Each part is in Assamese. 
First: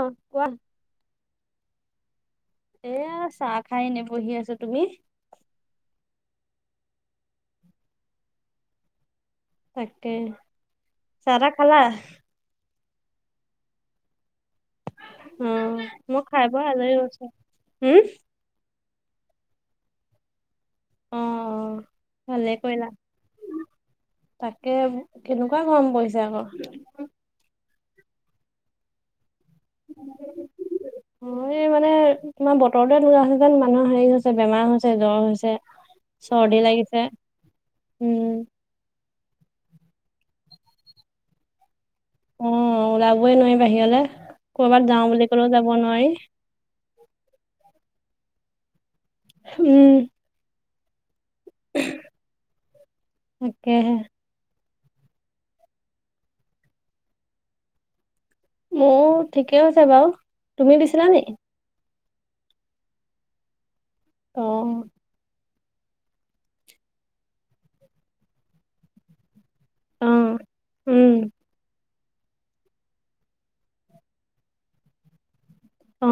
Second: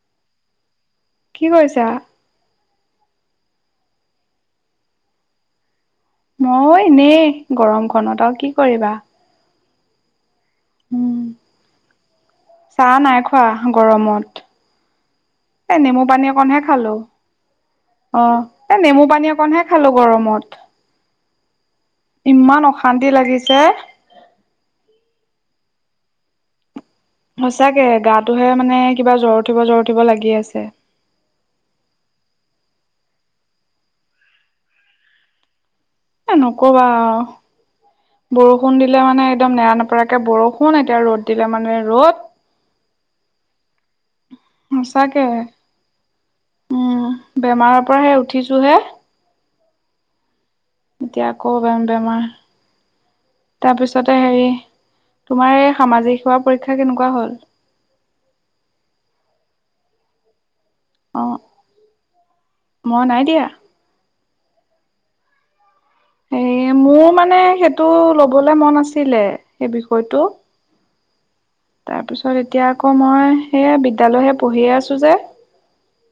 অ' কোৱা কি কৰিছা? এয়া চাহ খাই এনেবহি আছো তুমি? মই এনেই গৰমখনত আৰু কি কৰিবা তাকে উম, চাহ তাহ খালা। চাহ নাই খোৱা গৰমত অ এ নেমু মই পানী খাই অকণহে বৈ আজৰি খালো হৈছো হম অ'। এ নেমু পানী অকণহে খালো গৰমত অ' ভালে ইমান কৰিলা অশান্তি লাগিছে। আগাৰ পইছো আকৌ সচাঁকে গাটোহে মানে কিবা জ্বৰত উঠিব জ্বৰ উঠিব লাগি আছে। ৰদ লগোৱা হৈছে। যেন মানুহৰ হেৰি হৈছে। বেমাৰ হৈছে জ্বৰ হৈছে। এ চৰ্দি নকবা লাগিছে উম বৰষুণ দিলে মানে একদম নেৰা নেপ পৰাকে বৰষুণ এতিয়া ৰ'দ দিলে মানে ৰ'দ অ ওলাবই নোৱাৰি বাহিৰলৈ। সচাকে উম বেমাৰৰ পৰাহে উঠিছো হে। উম এতিয়া আকৌ বেমাৰ তাকেহে তাৰপিছতে হেৰি তোমাৰ এই সামাজিক সেৱা পৰীক্ষা কেনেকুৱা হল। মোৰ ঠিকেই হৈছে বাৰু তুমি দিছিলা অ নি মই নাই দিয়া অ' হে মোৰ মানে সেইটো লবলে মন আছিলে সেই অ বিষয়টো উম তাৰ পিছত এতিয়া আকৌ মই সেয়া বিদ্যালয়হে পঢ়িয়ে আছো যে অ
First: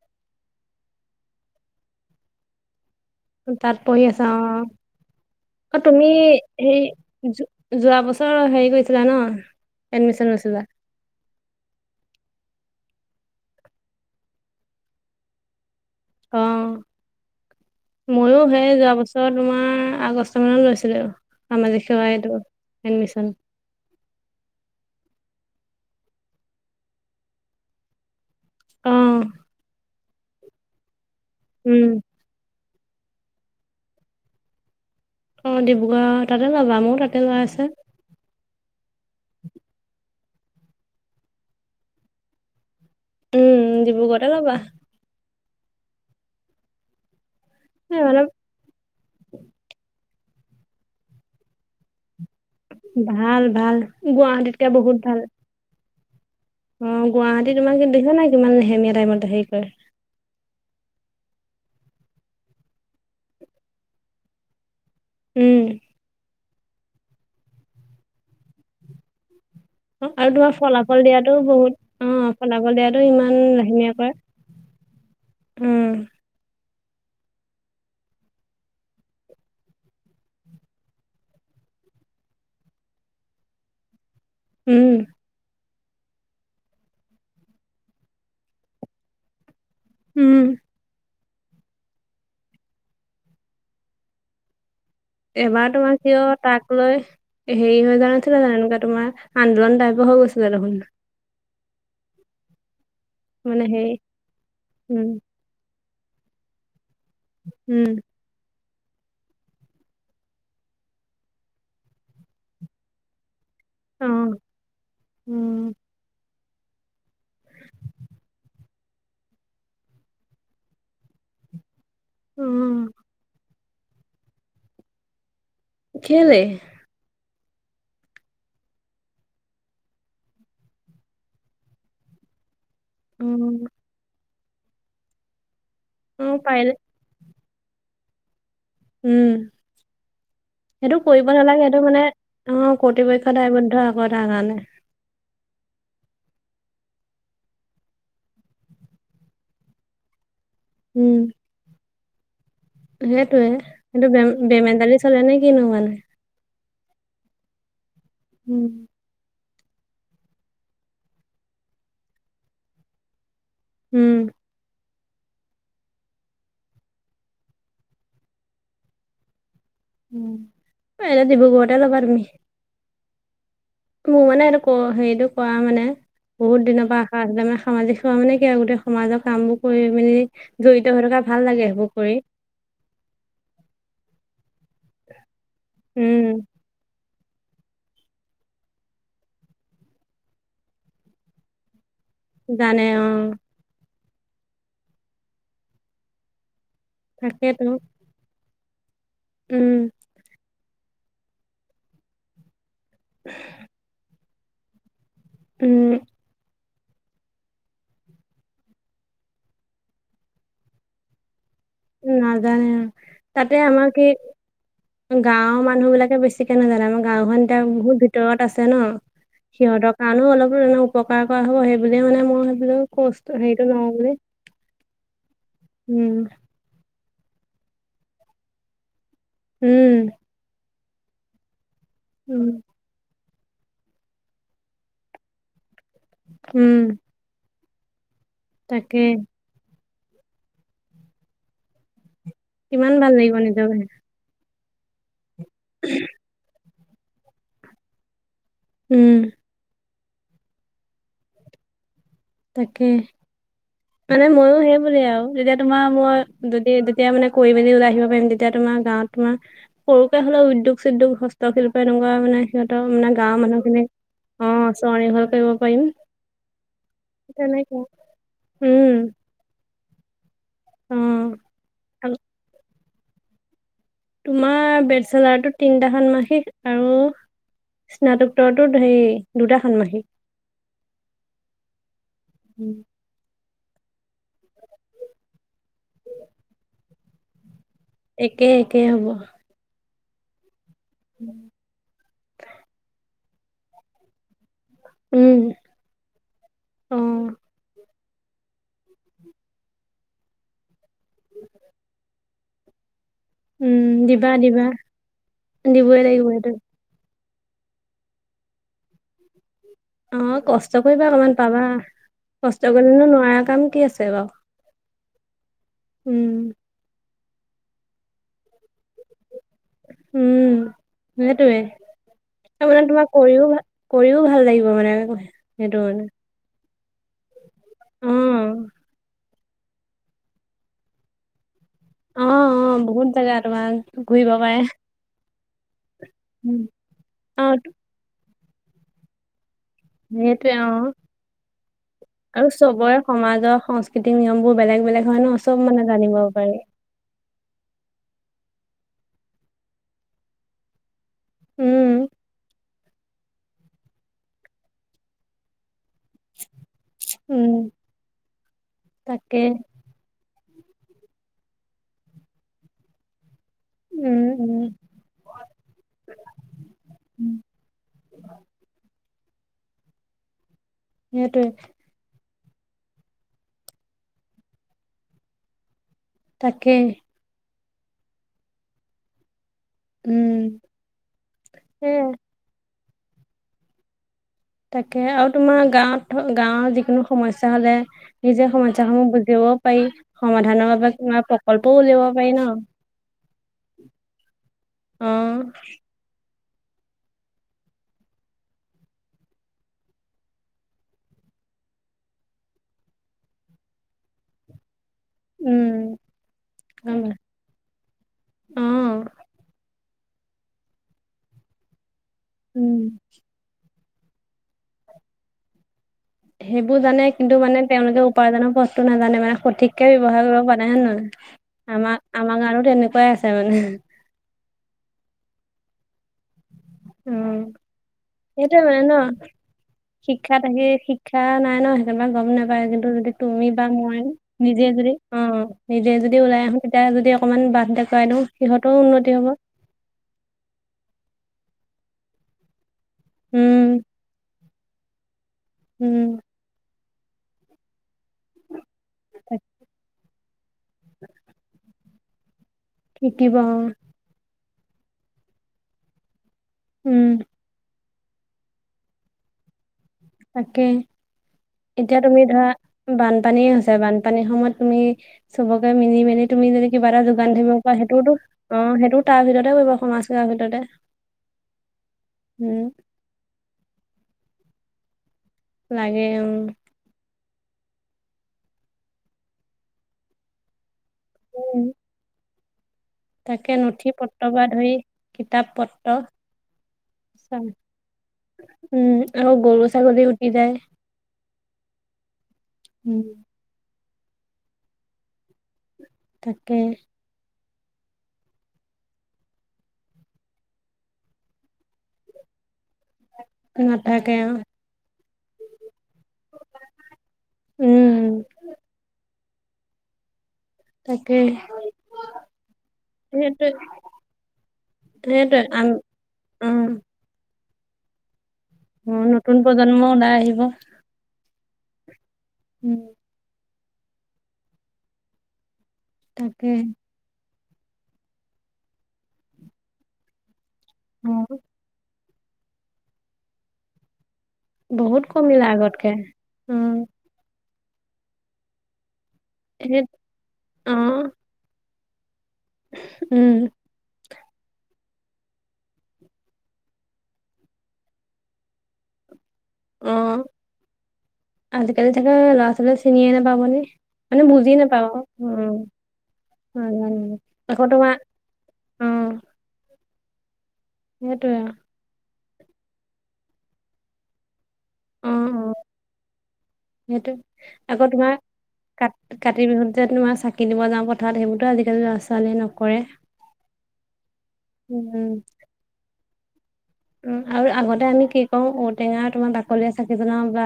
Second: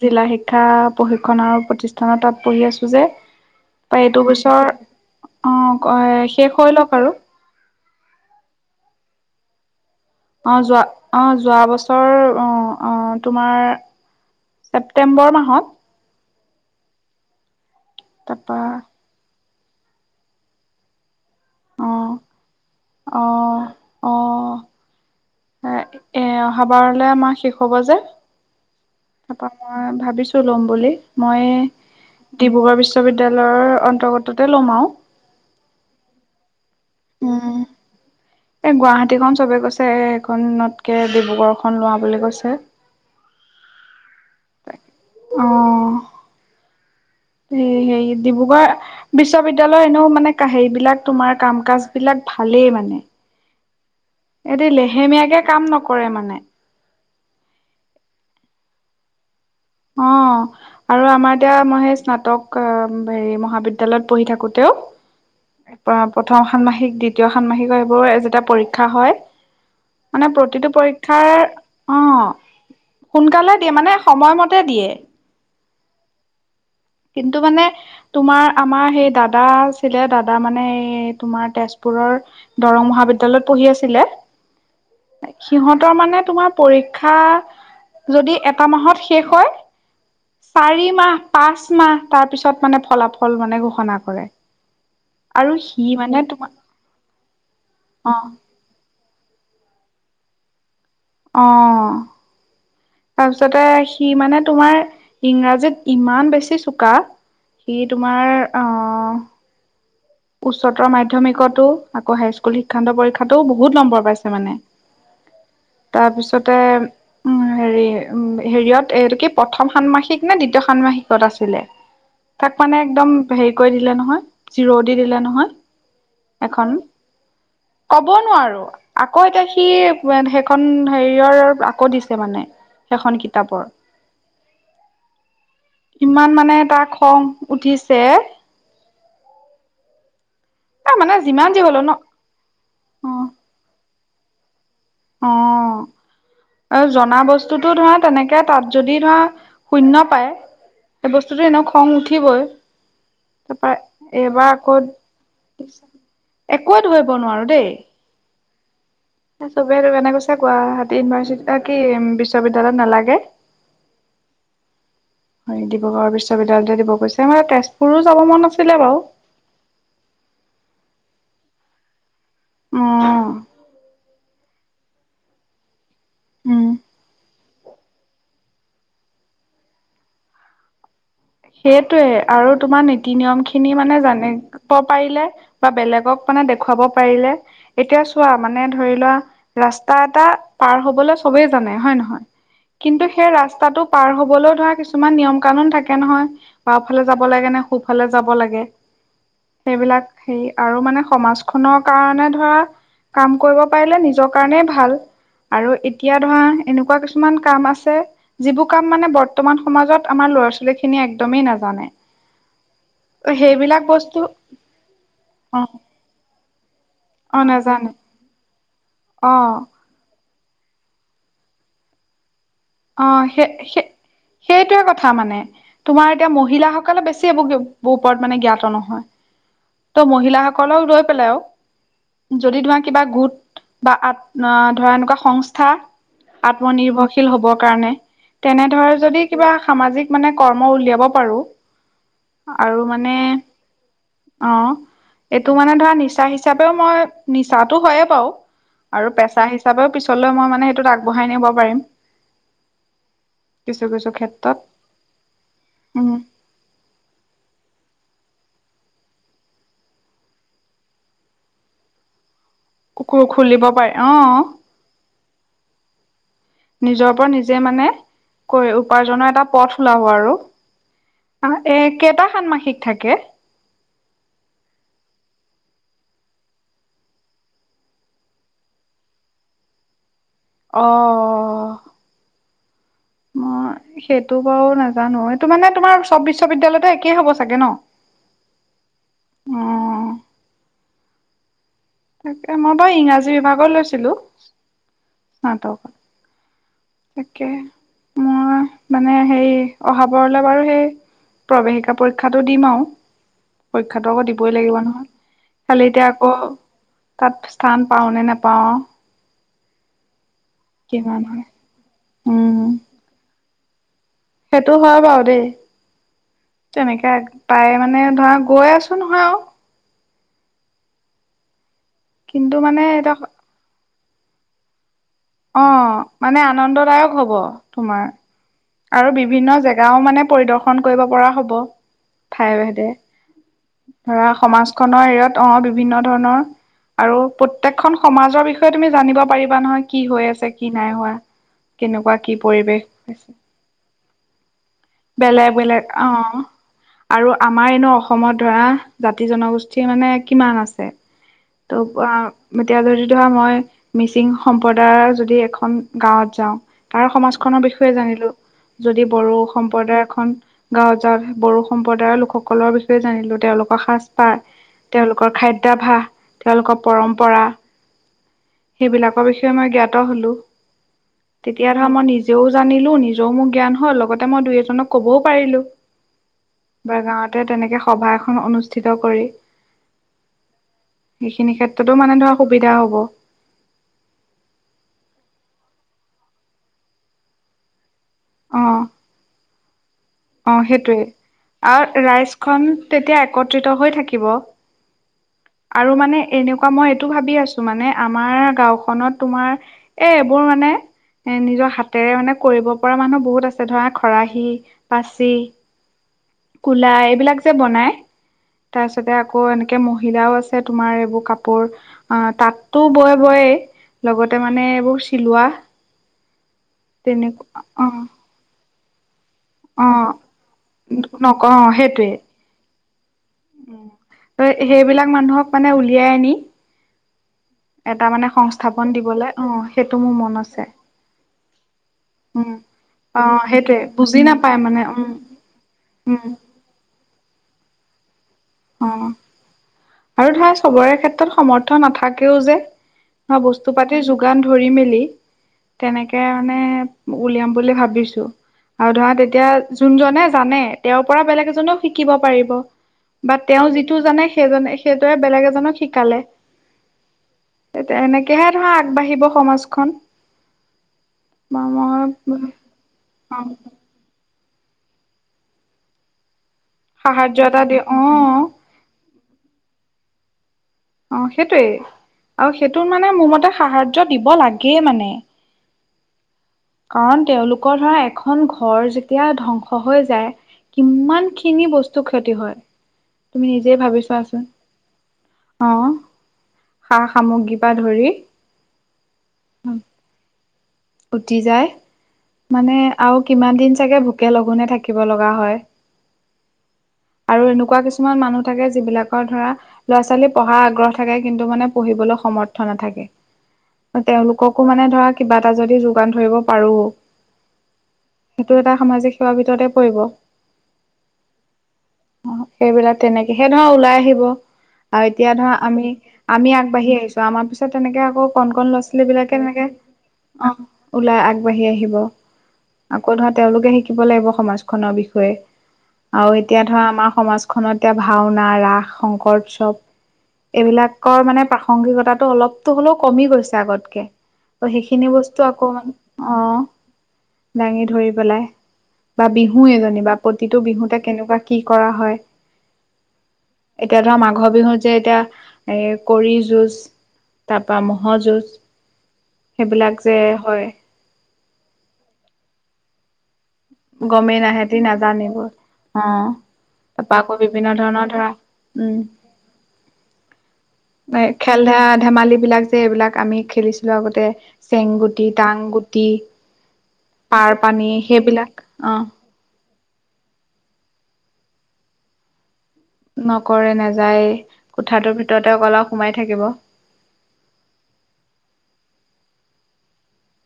জিলা শিক্ষা প্ৰশিক্ষন আৰু প্ৰতিষ্ঠানৰ তাত পঢ়ি আছো। যে তাত পঢ়ি আছা এইটো অ', বছৰ অ তুমি শেষ হৈ হে লওক আৰু। যোৱা বছৰ হেৰি কৰিছা। কৰিছিলা ন এডমিচন লৈ অ ছিলা। যোৱা অ যোৱা বছৰ অ তোমাৰ ছেপটেম্বৰ মাহত অ', ময়ো তাৰপা সেই যোৱা বছৰ তোমাৰ আগষ্ট মাহত লৈছিলে সামাজিক অ সেৱাএটো অ এডমিচন অ এ এ অহাবাৰলে আমাৰ শেষ হব যে অ', তাৰপা মই ভাবিছো লম বুলি মই উম, ডিব্ৰুগড় বিশ্ববিদ্যালয়ৰ অন্তৰ্গততে লম আৰু অ ডিব্ৰুগড় তাতে ল'বা মোৰ তাতে লোৱা উম আছে এ গুৱাহাটীখন চবে কৈছে এ খনতকে ডিব্ৰুগড়খন লোৱা বুলি কৈছে উম ডিব্ৰুগড়তে লবা অ সে এই হেই অলপ ডিব্ৰুগড় বিশ্ববিদ্যালয়ৰ ন মানে হেৰিবিলাক তোমাৰ কাম কাজ বিলাক ভাল ভাল গুৱাহাটীতকে এটি বহুত ভাল লেহেমীয়াকে কাম নকৰে মানে অ গুৱাহাটী তোমাক কি দেখা নাই কিমান লেহেমীয়া টাইমত হেৰি কৰে অ আৰু আমাৰ এতিয়া মই সেই স্নাতক হেৰি মহাবিদ্যালয়ত পঢ়ি থাকোতেও। উম। প প্ৰথম ষান্মাসিক দ্বিতীয় ষান্মাসিক সেইবোৰ [unintelligible] পৰীক্ষা হয়। [unintelligible] মানে আৰু তোমাৰ প্ৰতিটো ফলাফল পৰীক্ষাৰ দিয়াতো বহুত অ ফলাফল দিয়াতো ইমান সোনকালে দিয়ে মানে লাহিনীয়াকৈ সময়মতে। গোৰোত্ব দিয়ে। উম [unintelligible] কিন্তু মানে তোমাৰ আমাৰ সেই দাদা আছিলে দাদা মানে এই তোমাৰ তেজপুৰৰ। দৰং মহাবিদ্যালয়ত পঢ়ি আছিলে। উম। সিহঁতৰ মানে তোমাৰ পৰীক্ষা যদি এটা মাহত শেষ হয়। উম চাৰি মাহ। পাঁচ মাহ তাৰ পিছত মানে ফলাফল মানে ঘোষণা কৰে। আৰু এবাৰ সি তোমাৰ মানে কিয় তোমাৰ তাক লৈ হেৰি হৈ অ যোৱা নাছিলে জান এনেকুৱা তোমাৰ। আন্দোলন টাইপ হ গৈছিলে দেখোন। অ তাৰপিছতে মানে হেৰি সি মানে তোমাৰ উম ইংৰাজীত ইমান বেছি চোকা সি উম তোমাৰ। আহ উচ্চতৰ মাধ্যমিকতো আকৌ হাইস্কুল শিক্ষান্ত পৰীক্ষাতো। বহুত নম্বৰ অ পাইছে মানে তাৰপিছত। তাৰপিছতে উম হেৰি উম হেৰিয়ত এইটো কি প্ৰথম ষান্মাসিক নে দ্বিতীয় ষান্মাসিকত আছে। [unintelligible] অ তাক মানে একদম হেৰি কৰি দিলে নহয় জিৰৌ দি দিলে নহয়। কেলে। এখন ক'ব নোৱাৰো আকৌ এতিয়া সি সেইখন হেৰিয়ৰ আকৌ দিছে মানে। সেইখন অ কিতাপৰ। অ ইমান মানে পাৰিলে তাৰ খং উঠিছে। উম এ সেইটো মানে কৰিব যিমান যি নালাগে হলেও সেইটো ন মানে অ অ কৰ্তৃপক্ষ দায়বদ্ধ আকৌ তাৰ কাৰণে। অ। অ, জনা বস্তুতো ধৰা তেনেকে তাত যদি ধৰা শূন্য পায়। সেই বস্তুতো এনেও খং উঠিবই। সেইটোৱে, তাৰপৰা সেটো বে এইবাৰ আকৌ বেমেজালি চলে নে কিনো মানে? একোৱে ধৰিব নোৱাৰো দেই। উম। চবেই ত এনে কৈছে গুৱাহাটী ইউনিভাৰ্চিটি কি বিশ্ববিদ্যালয়ত নালাগে। উম। [inaudible] হয় ডিব্ৰুগড় বিশ্ববিদ্যালয়তে দিব গৈছে। মানে তেজপুৰো যাব মন আছিলে বাও। উম, এটা ডিব্ৰুগড়তে লবা তুমি। অহ। মোৰ মানে এইটো ক হেইটো কোৱা মানে বহুত উম দিনৰ পৰা আশা আছিলে। মানে সামাজিক সেৱা মানে কি আৰু গোটেই সমাজৰ কাম বোৰ কৰি মেলি জড়িত হৈ থকা। ভাল লাগে সেইবোৰ সেইটোৱে কৰি আৰু তোমাৰ নীতি-নিয়ম খিনি মানে জানিব পাৰিলে বা বেলেগক উম মানে দেখুৱাব পাৰিলে, এতিয়া চোৱা মানে ধৰি লোৱা ৰাস্তা এটা পাৰ হবলে চবে জানে। হয় নহয়? জানে কিন্তু অ সেই ৰাস্তাটো পাৰ হবলৈও ধৰা কিছুমান নিয়ম-কানুন থাকে নহয়। বাওফালে যাব লাগে নে তাকেতো সোফালে যাব লাগে উম হেইবিলাক হে আৰু মানে সমাজখনৰ কাৰণে ধৰা কাম কৰিব পাৰিলে নিজৰ কাৰণেই ভাল। আৰু উম এতিয়া ধৰা এনেক এনেকুৱা কিছুমান কাম আছে যিবোৰ কাম মানে বৰ্তমান সমাজত আমাৰ ল'ৰা ছোৱালী খিনিয়ে একদমেই নাজ নাজানে আৰু তাতে সেইবিলাক আমাৰ কি বস্তু অ গাওৰ মানুহ বিলাকে বেছি ছিকে নাজানে। আমাৰ অ গাওখন এতিয়া নাজানে বহুত ভিতৰত আছে ন। অ সিহঁতৰ কাৰণেও অলপ এনেও উপকাৰ কৰা হ'ব। সেইবুলিয়ে মানে মই ভাবিলো অ কৰ্চটো সেই, হেৰিটো সেই লওঁ বুলি সেইটোৱে কথা মানে। তোমাৰ উম এতিয়া মহিলাসকলে বেছি এই বোৰ ওপৰত মানে জ্ঞাত নহয়। ত উম মহিলাসকলক লৈ পেলাই আৰু উম যদি তোমাৰ কিবা গোট বা আ ধৰা এনেকুৱা সংস্থা উম আত্মনিৰ্ভৰশীল হ'বৰ কাৰণে তেনে ধৰে তাকে যদি কিবা সামাজিক মানে কৰ্ম উলিয়াব পাৰো। আৰু কিমান ভাল মানে লাগিব নিজৰ অ এইটো মানে ধৰা নিচা হিচাপেও মই, নিচাটো হয়য়ে বাৰু। উম, আৰু পেছা হিচাপেও পিছলৈ মই মানে সেইটোত আগবঢ়াই নিব পাৰিম তাকে। কিছু কিছু মানে ক্ষেত্ৰত মইয়ো সেই বোলে আও। যেতিয়া তোমাৰ উম মই যদি তেতিয়া মানে কৰি মেলি ওলাই আহিব পাৰিম, তে তেতিয়া তোমাৰ গাঁৱত তোমাৰ সৰুকে হলে উদ্যোগ চদ্যোগ হস্তশিল্প এনেকুৱা মানে সিহঁতৰ মানে কুকুৰ গাঁৱৰ খুলিব মানুহ খিনিক পাৰি অ চনিৰ্ভৰ কৰিব পাৰিম। নিজৰ ওপৰত নিজে তেনেকে মানে উম। উপাৰ্জনৰ এটা পথ ওলাব আৰু। অ', এ আৰু কেইটা ষান্মাসিক গ থাকে। তোমাৰ বেচেলাৰটো তিনিটা ষান্মাসিক আৰু স্নাতকোত্তৰটোত হেই দুটা ষান্মাসিক। অ। উম। অ সেইটো বাৰু নাজানো। এইটো মানে তোমাৰ চব বিশ্ববিদ্যালয়তে একেই হ'ব চাগে ন? একে-একে হব। অ [inaudible] তাকে মই বাৰু ইংৰাজী বিভাগত লৈছিলো উম, স্নাতক। অ', তাকে মই মানে সেই অহাবাৰলে বাৰু সেই প্ৰৱেশিকা পৰীক্ষাতটো দিম আৰু উম, পৰীক্ষাটো আকৌ দিবা দিবই দিবা লাগিব নহয় খালি দিবই এতিয়া লাগিব আকৌ সেইটো তাত স্থান পাওঁ নে নোপাওঁ অ কষ্ট কৰিবা কিমান অকমান হয় পাবা উম কষ্ট কৰিলেনো নোৱাৰা কাম কি আছে বাৰু সেইটো হয় বাৰু দেই উম তেনেকে পাই মানে ধৰা গৈ আছো নহয় আৰু উম সেইটোৱে কিন্তু মানে আপাৰ তোমাক এতিয়া কৰিও ভাল কৰিও ভাল লাগিব মানে অ মানে আনন্দদায়ক হ'ব তোমাৰ অ আৰু বিভিন্ন জেগাও মানে পৰিদৰ্শন কৰিব পৰা হ'ব অ ফাই অ ভেদে বহুত জেগা তোমাৰ ধৰা ঘূৰিব পাৰে সমাজখনৰ এৰত অ বিভিন্ন ধৰণৰ উম, আৰু অ প্ৰতেকখন সমাজৰ বিষয়ে তুমি জানিব পাৰিব কিবা নহয় কি হৈ আছে সেইটোৱে কি অ নাই হোৱা কেনেকুৱা কি আৰু পৰিৱেশ চবৰে হৈছে সমাজৰ সংস্কৃতিক নিয়মবোৰ বেলেগ হয় ন বেলেগ চব মানে বেলেগ অ জানিব পাৰি আৰু আমাৰ এনে অসমত ধৰা জাতি জনগোষ্ঠী মানে কিমান আছে উম ত' এতিয়া যদি ধৰা মই মিচিং সম্প্ৰদায়ৰ যদি এখন গাঁৱত যাওঁ তাৰ উম সমাজখনৰ বিষয়ে জানিলো যদি তাকে বড়ো সম্প্ৰদায়ৰ এখন গাঁৱ যাঁওঁ বডো সম্প্ৰদায়ৰ লোকসকলৰ বিষয়ে জানিলো তেওঁলোকৰ উম সাজপাৰ উম তেওঁলোকৰ খাদ্যাভাস তেওঁলোকৰ উম পৰম্পৰা সেইবিলাকৰ বিষয়ে মই জ্ঞাত হলো সেইটোৱে তেতিয়া ধৰা মই নিজেও জানিলো নিজ যও মোৰ জ্ঞান হয় লগতে মই দুই এজনক কবও পাৰিলো তাকে বা গাঁৱতে তেনেকে সভা এখন অনুষ্ঠিত কৰি উম সেইখিনি ক্ষেত্ৰতো সেয়া মানে ধৰা সুবিধা হ'ব তাকে আৰু তোমাৰ গাঁৱত গাঁৱৰ যিকোনো সমস্যা হলে নিজে অ সমাজসমূহ বুজিব পাৰ অ, সেইটোৱে আৰু পাৰি ন ৰাইজখন তেতিয়া একত্ৰিত হৈ থাকিব। অ আৰু মানে এনেকুৱা মই এইটো ভাবি আছো মানে, আমাৰ গাওখনত তোমাৰ এ এইবোৰ মানে এ, নিজৰ হাতেৰে মানে কৰিব পৰা মানুহ বহুত আছে। ধৰা খৰাহী, পাচি, উম কলা গম পাইছো। এইবিলাক যে বনাই। অ তাৰপিছতে আকৌ এনে এ, মহিলাও আছে তোমাৰ এইবোৰ কাপোৰ অ উম তাতো বয়ে বয়েই। লগতে মানে এইবোৰ চিলোৱা। সেইবোৰ জানে কিন্তু তেনেকুৱা মানে অ তেওঁলোকে উপাৰ্জনৰ বস্তু নাজানে মানে। অ সঠিককে ব্যৱহাৰ কৰিব জনাই নাই। নক অ আমাৰ সেইটোৱে আমাৰ মানুহ তো তেনেকুৱাই আছে মানে। উম সেইবিলাক মানুহক মানে উলিয়াই আনি উম। এটা মানে সেইটো মানে সংস্থাপন ন, দিবলে অ সেইটো মোৰ মন শিক্ষাত আছে আহি শিক্ষা নাই ন সেইবা গম উম নাপায় যে। অ তুমি বা সেইটোৱে মই বুজি নাপায় নিজে মানে উম অ নিজে উম যদি ওলাই আহো তেতিয়া যদি অকণমান বাদ দেখুৱাই‌ অ, আৰু তাই চবৰে ক্ষেত্ৰত সমৰ্থ নাথাকেও যে। উম, বস্তু পাতিৰ যোগান ধৰি-মেলি উম, তেনেকে মানে, উলিয়াম বুলি ভাবিছো। আৰু ধৰা তাক তেতিয়া যোনজনে জানে তেওঁৰ পৰা বেলেগ এজনেও সি শিকিব পাৰিব। শিকিব বা তেওঁ যিটো জানে সেইজনে সেইটোৰে বেলেগ এজনক শিকালে। উম। তেতিয়া এনেকেহে ধৰা আগবাঢ়িব সমাজখন। তাকে বা এতিয়া তুমি মই ধৰা বানপানী হৈছে বানপানীৰ সময়ত। তুমি চবকে মিলি-মেলি তুমি যদি কিবা এটা যোগান সাহাৰ্য এটা ধৰিব দি পাৰা সেইটোতো অ, সেইটো তাৰ ভিতৰতে কৰিব সমাজ কাৰ ভিতৰতে। অ', সেইটোৱে আৰু উম, সেইটো মানে মোৰ মতে সাহাৰ্য দিব লাগে মানে। লাগে উম। কাৰণ তেওঁলোকৰ ধৰা এখন ঘৰ যেতিয়া ধ্বংস হৈ যায়। কিমান উম, খিনি বস্তু ক্ষতি হয়। তুমি তাকে নিজে ভাবি নথি-পত্ৰ চোৱাচোন পৰা ধৰি কিতাপ অ পত্ৰ সা অ', সামগ্ৰীৰ পৰা ধৰি উম আৰু গৰু-ছাগলী উটি যায়। উতি যায়। মানে উম, আৰু কিমান দিন চাগে ভোকে-লঘোণে থাকিব লগা হয়। তাকে। আৰু এনেকুৱা কিছুমান মানুহ থাকে। যিবিলাকৰ ধৰা ল'ৰা-ছোৱালী পঢ়াৰ আগ্ৰহ থাকে। কিন্তু, মানে পঢ়িবলৈ সমৰ্থ নাথে নাথাকে অ', তেওঁলোক কো মানে ধৰা কিবা এটা যদি দোকান ধৰিব পাৰো, উম, সেইটো এটা সামাজিক সেৱাৰ ভিতৰতে পৰিব। তাকেই। অ', সেইবিলাক তেনেকে সেই ধৰা ওলাই আহিব। আৰু এতিয়া সেইটোৱে ধৰা আম আমি আমি উম, আগবাঢ়ি আহিছো। আমাৰ পিছত তেনেকে আকৌ কণ-কন ল'ৰা ছোৱালী অ', বিলাকে নতুন এনেকে প্ৰজন্ম ওলাই আহিব অ', ওলাই আগবাঢ়ি আহিব। উম। আকৌ তাত তেওঁলোকে শিকিব লাগিব। সমাজখনৰ বিষয়ে আৰু তাকে এতিয়া ধৰা আমাৰ সমাজ খনত এতিয়া ভাওনা ৰাস, শংকৰ উৎসৱ অ এইবিলাকৰ মানে প্ৰাসংগিকতা। অলপ কে হলেও কমি গৈছে আগতকে। বহুত কমিলে আগতকে উম [unintelligible] দাঙি ধৰি পেলাই বা বিহু এ এজনী বা প্ৰতিটো অ বিহুতে কেনেকুৱা কি কৰা হয়? উম। ঘৰ বিহুত যে এতিয়া এ কৰি যুঁজ তাৰ পৰা ম'হ যুঁজ অ সেইবিলাক যে হয়। আজিকালি তাকে ল'ৰা-ছোৱালীয়ে চিনিয়ে নাপায় বোলো। গমেই নাহেতি নাজানিবোৰ, অ' নাজানিব তাৰপা আকৌ বিভিন্ন তোমাৰ ধৰণৰ ধৰা অ উম এ সেইটোয়ে খেল- ধেমালি বিলাক যে এইবিলাক আমি খেলিছিলো আগতে। অ চেংগুটি অ টাংগুটি পাৰ সেইটোয়ে। পানী আকৌ তোমাৰ সেইবিলাক কা অ কাতি বিহু তোমাৰ চাকি দিব যাওঁ পথাৰত। সেইবোৰো আজিকালি ল'ৰা ছোৱালীয়ে ন নকৰে নাযায়। উম কোঠাটোৰ ভিতৰতে অকল আও সোমাই থাকিব। উম আৰু আগতে আমি কি কৰো ঔটেঙা তোমাৰ বাকলিৰে চাকি বনাও বা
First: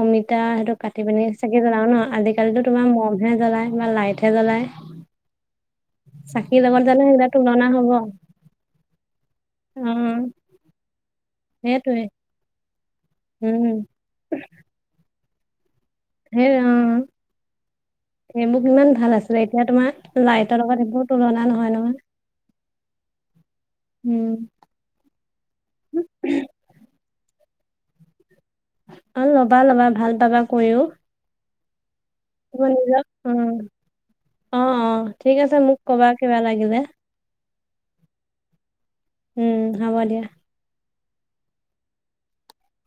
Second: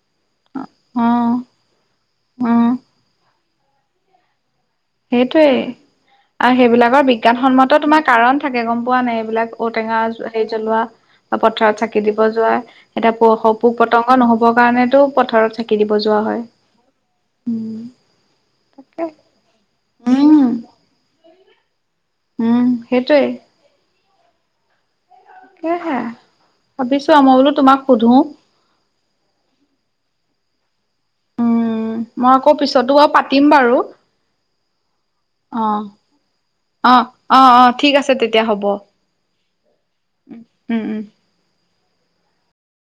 অমিতা সেইটো কাটি অ পিনি চাগে জ্বলাও ন, অ আজিকালিতো তোমাৰ মমহে জ্বলায় বা লাইটহে জ্বলায়। সেইটোৱেই। আহ জানো সেইবিলাকৰ সেইবিলাক তুলনা বিজ্ঞানসন্মত হব অ তোমাৰ কাৰণ থাকে গম পোৱা নাই? এইবিলাক ঔটেঙা হেৰি জ্বলোৱা বা পথাৰত সেইটোৱে চাকি দিব যোৱা, এতিয়া প উম পোক পতংগ নহ'বৰ কাৰণেতো পথাৰত চি হে অ', হে মোক ইমান তাকে ভাল আছিলে এতিয়া তোমাৰ উম লাইটৰ লগত এইবোৰ তুলনা নহয় নহয়। উম সেইটোৱে উম সেহে ভাবিছো মই বোলো তোমাক সোধো। অ' ল'বা ল'বা ভাল পাবা কৰিও উম মই আকৌ তোমাৰ পিছতো নিজৰ বা অ পাতিম বাৰু অ অ ঠিক আছে মোক অহ কবা কিবা লাগিলে অ' অ' অ' ঠিক আছে তেতিয়া হ'ব উম হ'ব দিয়া উম উম।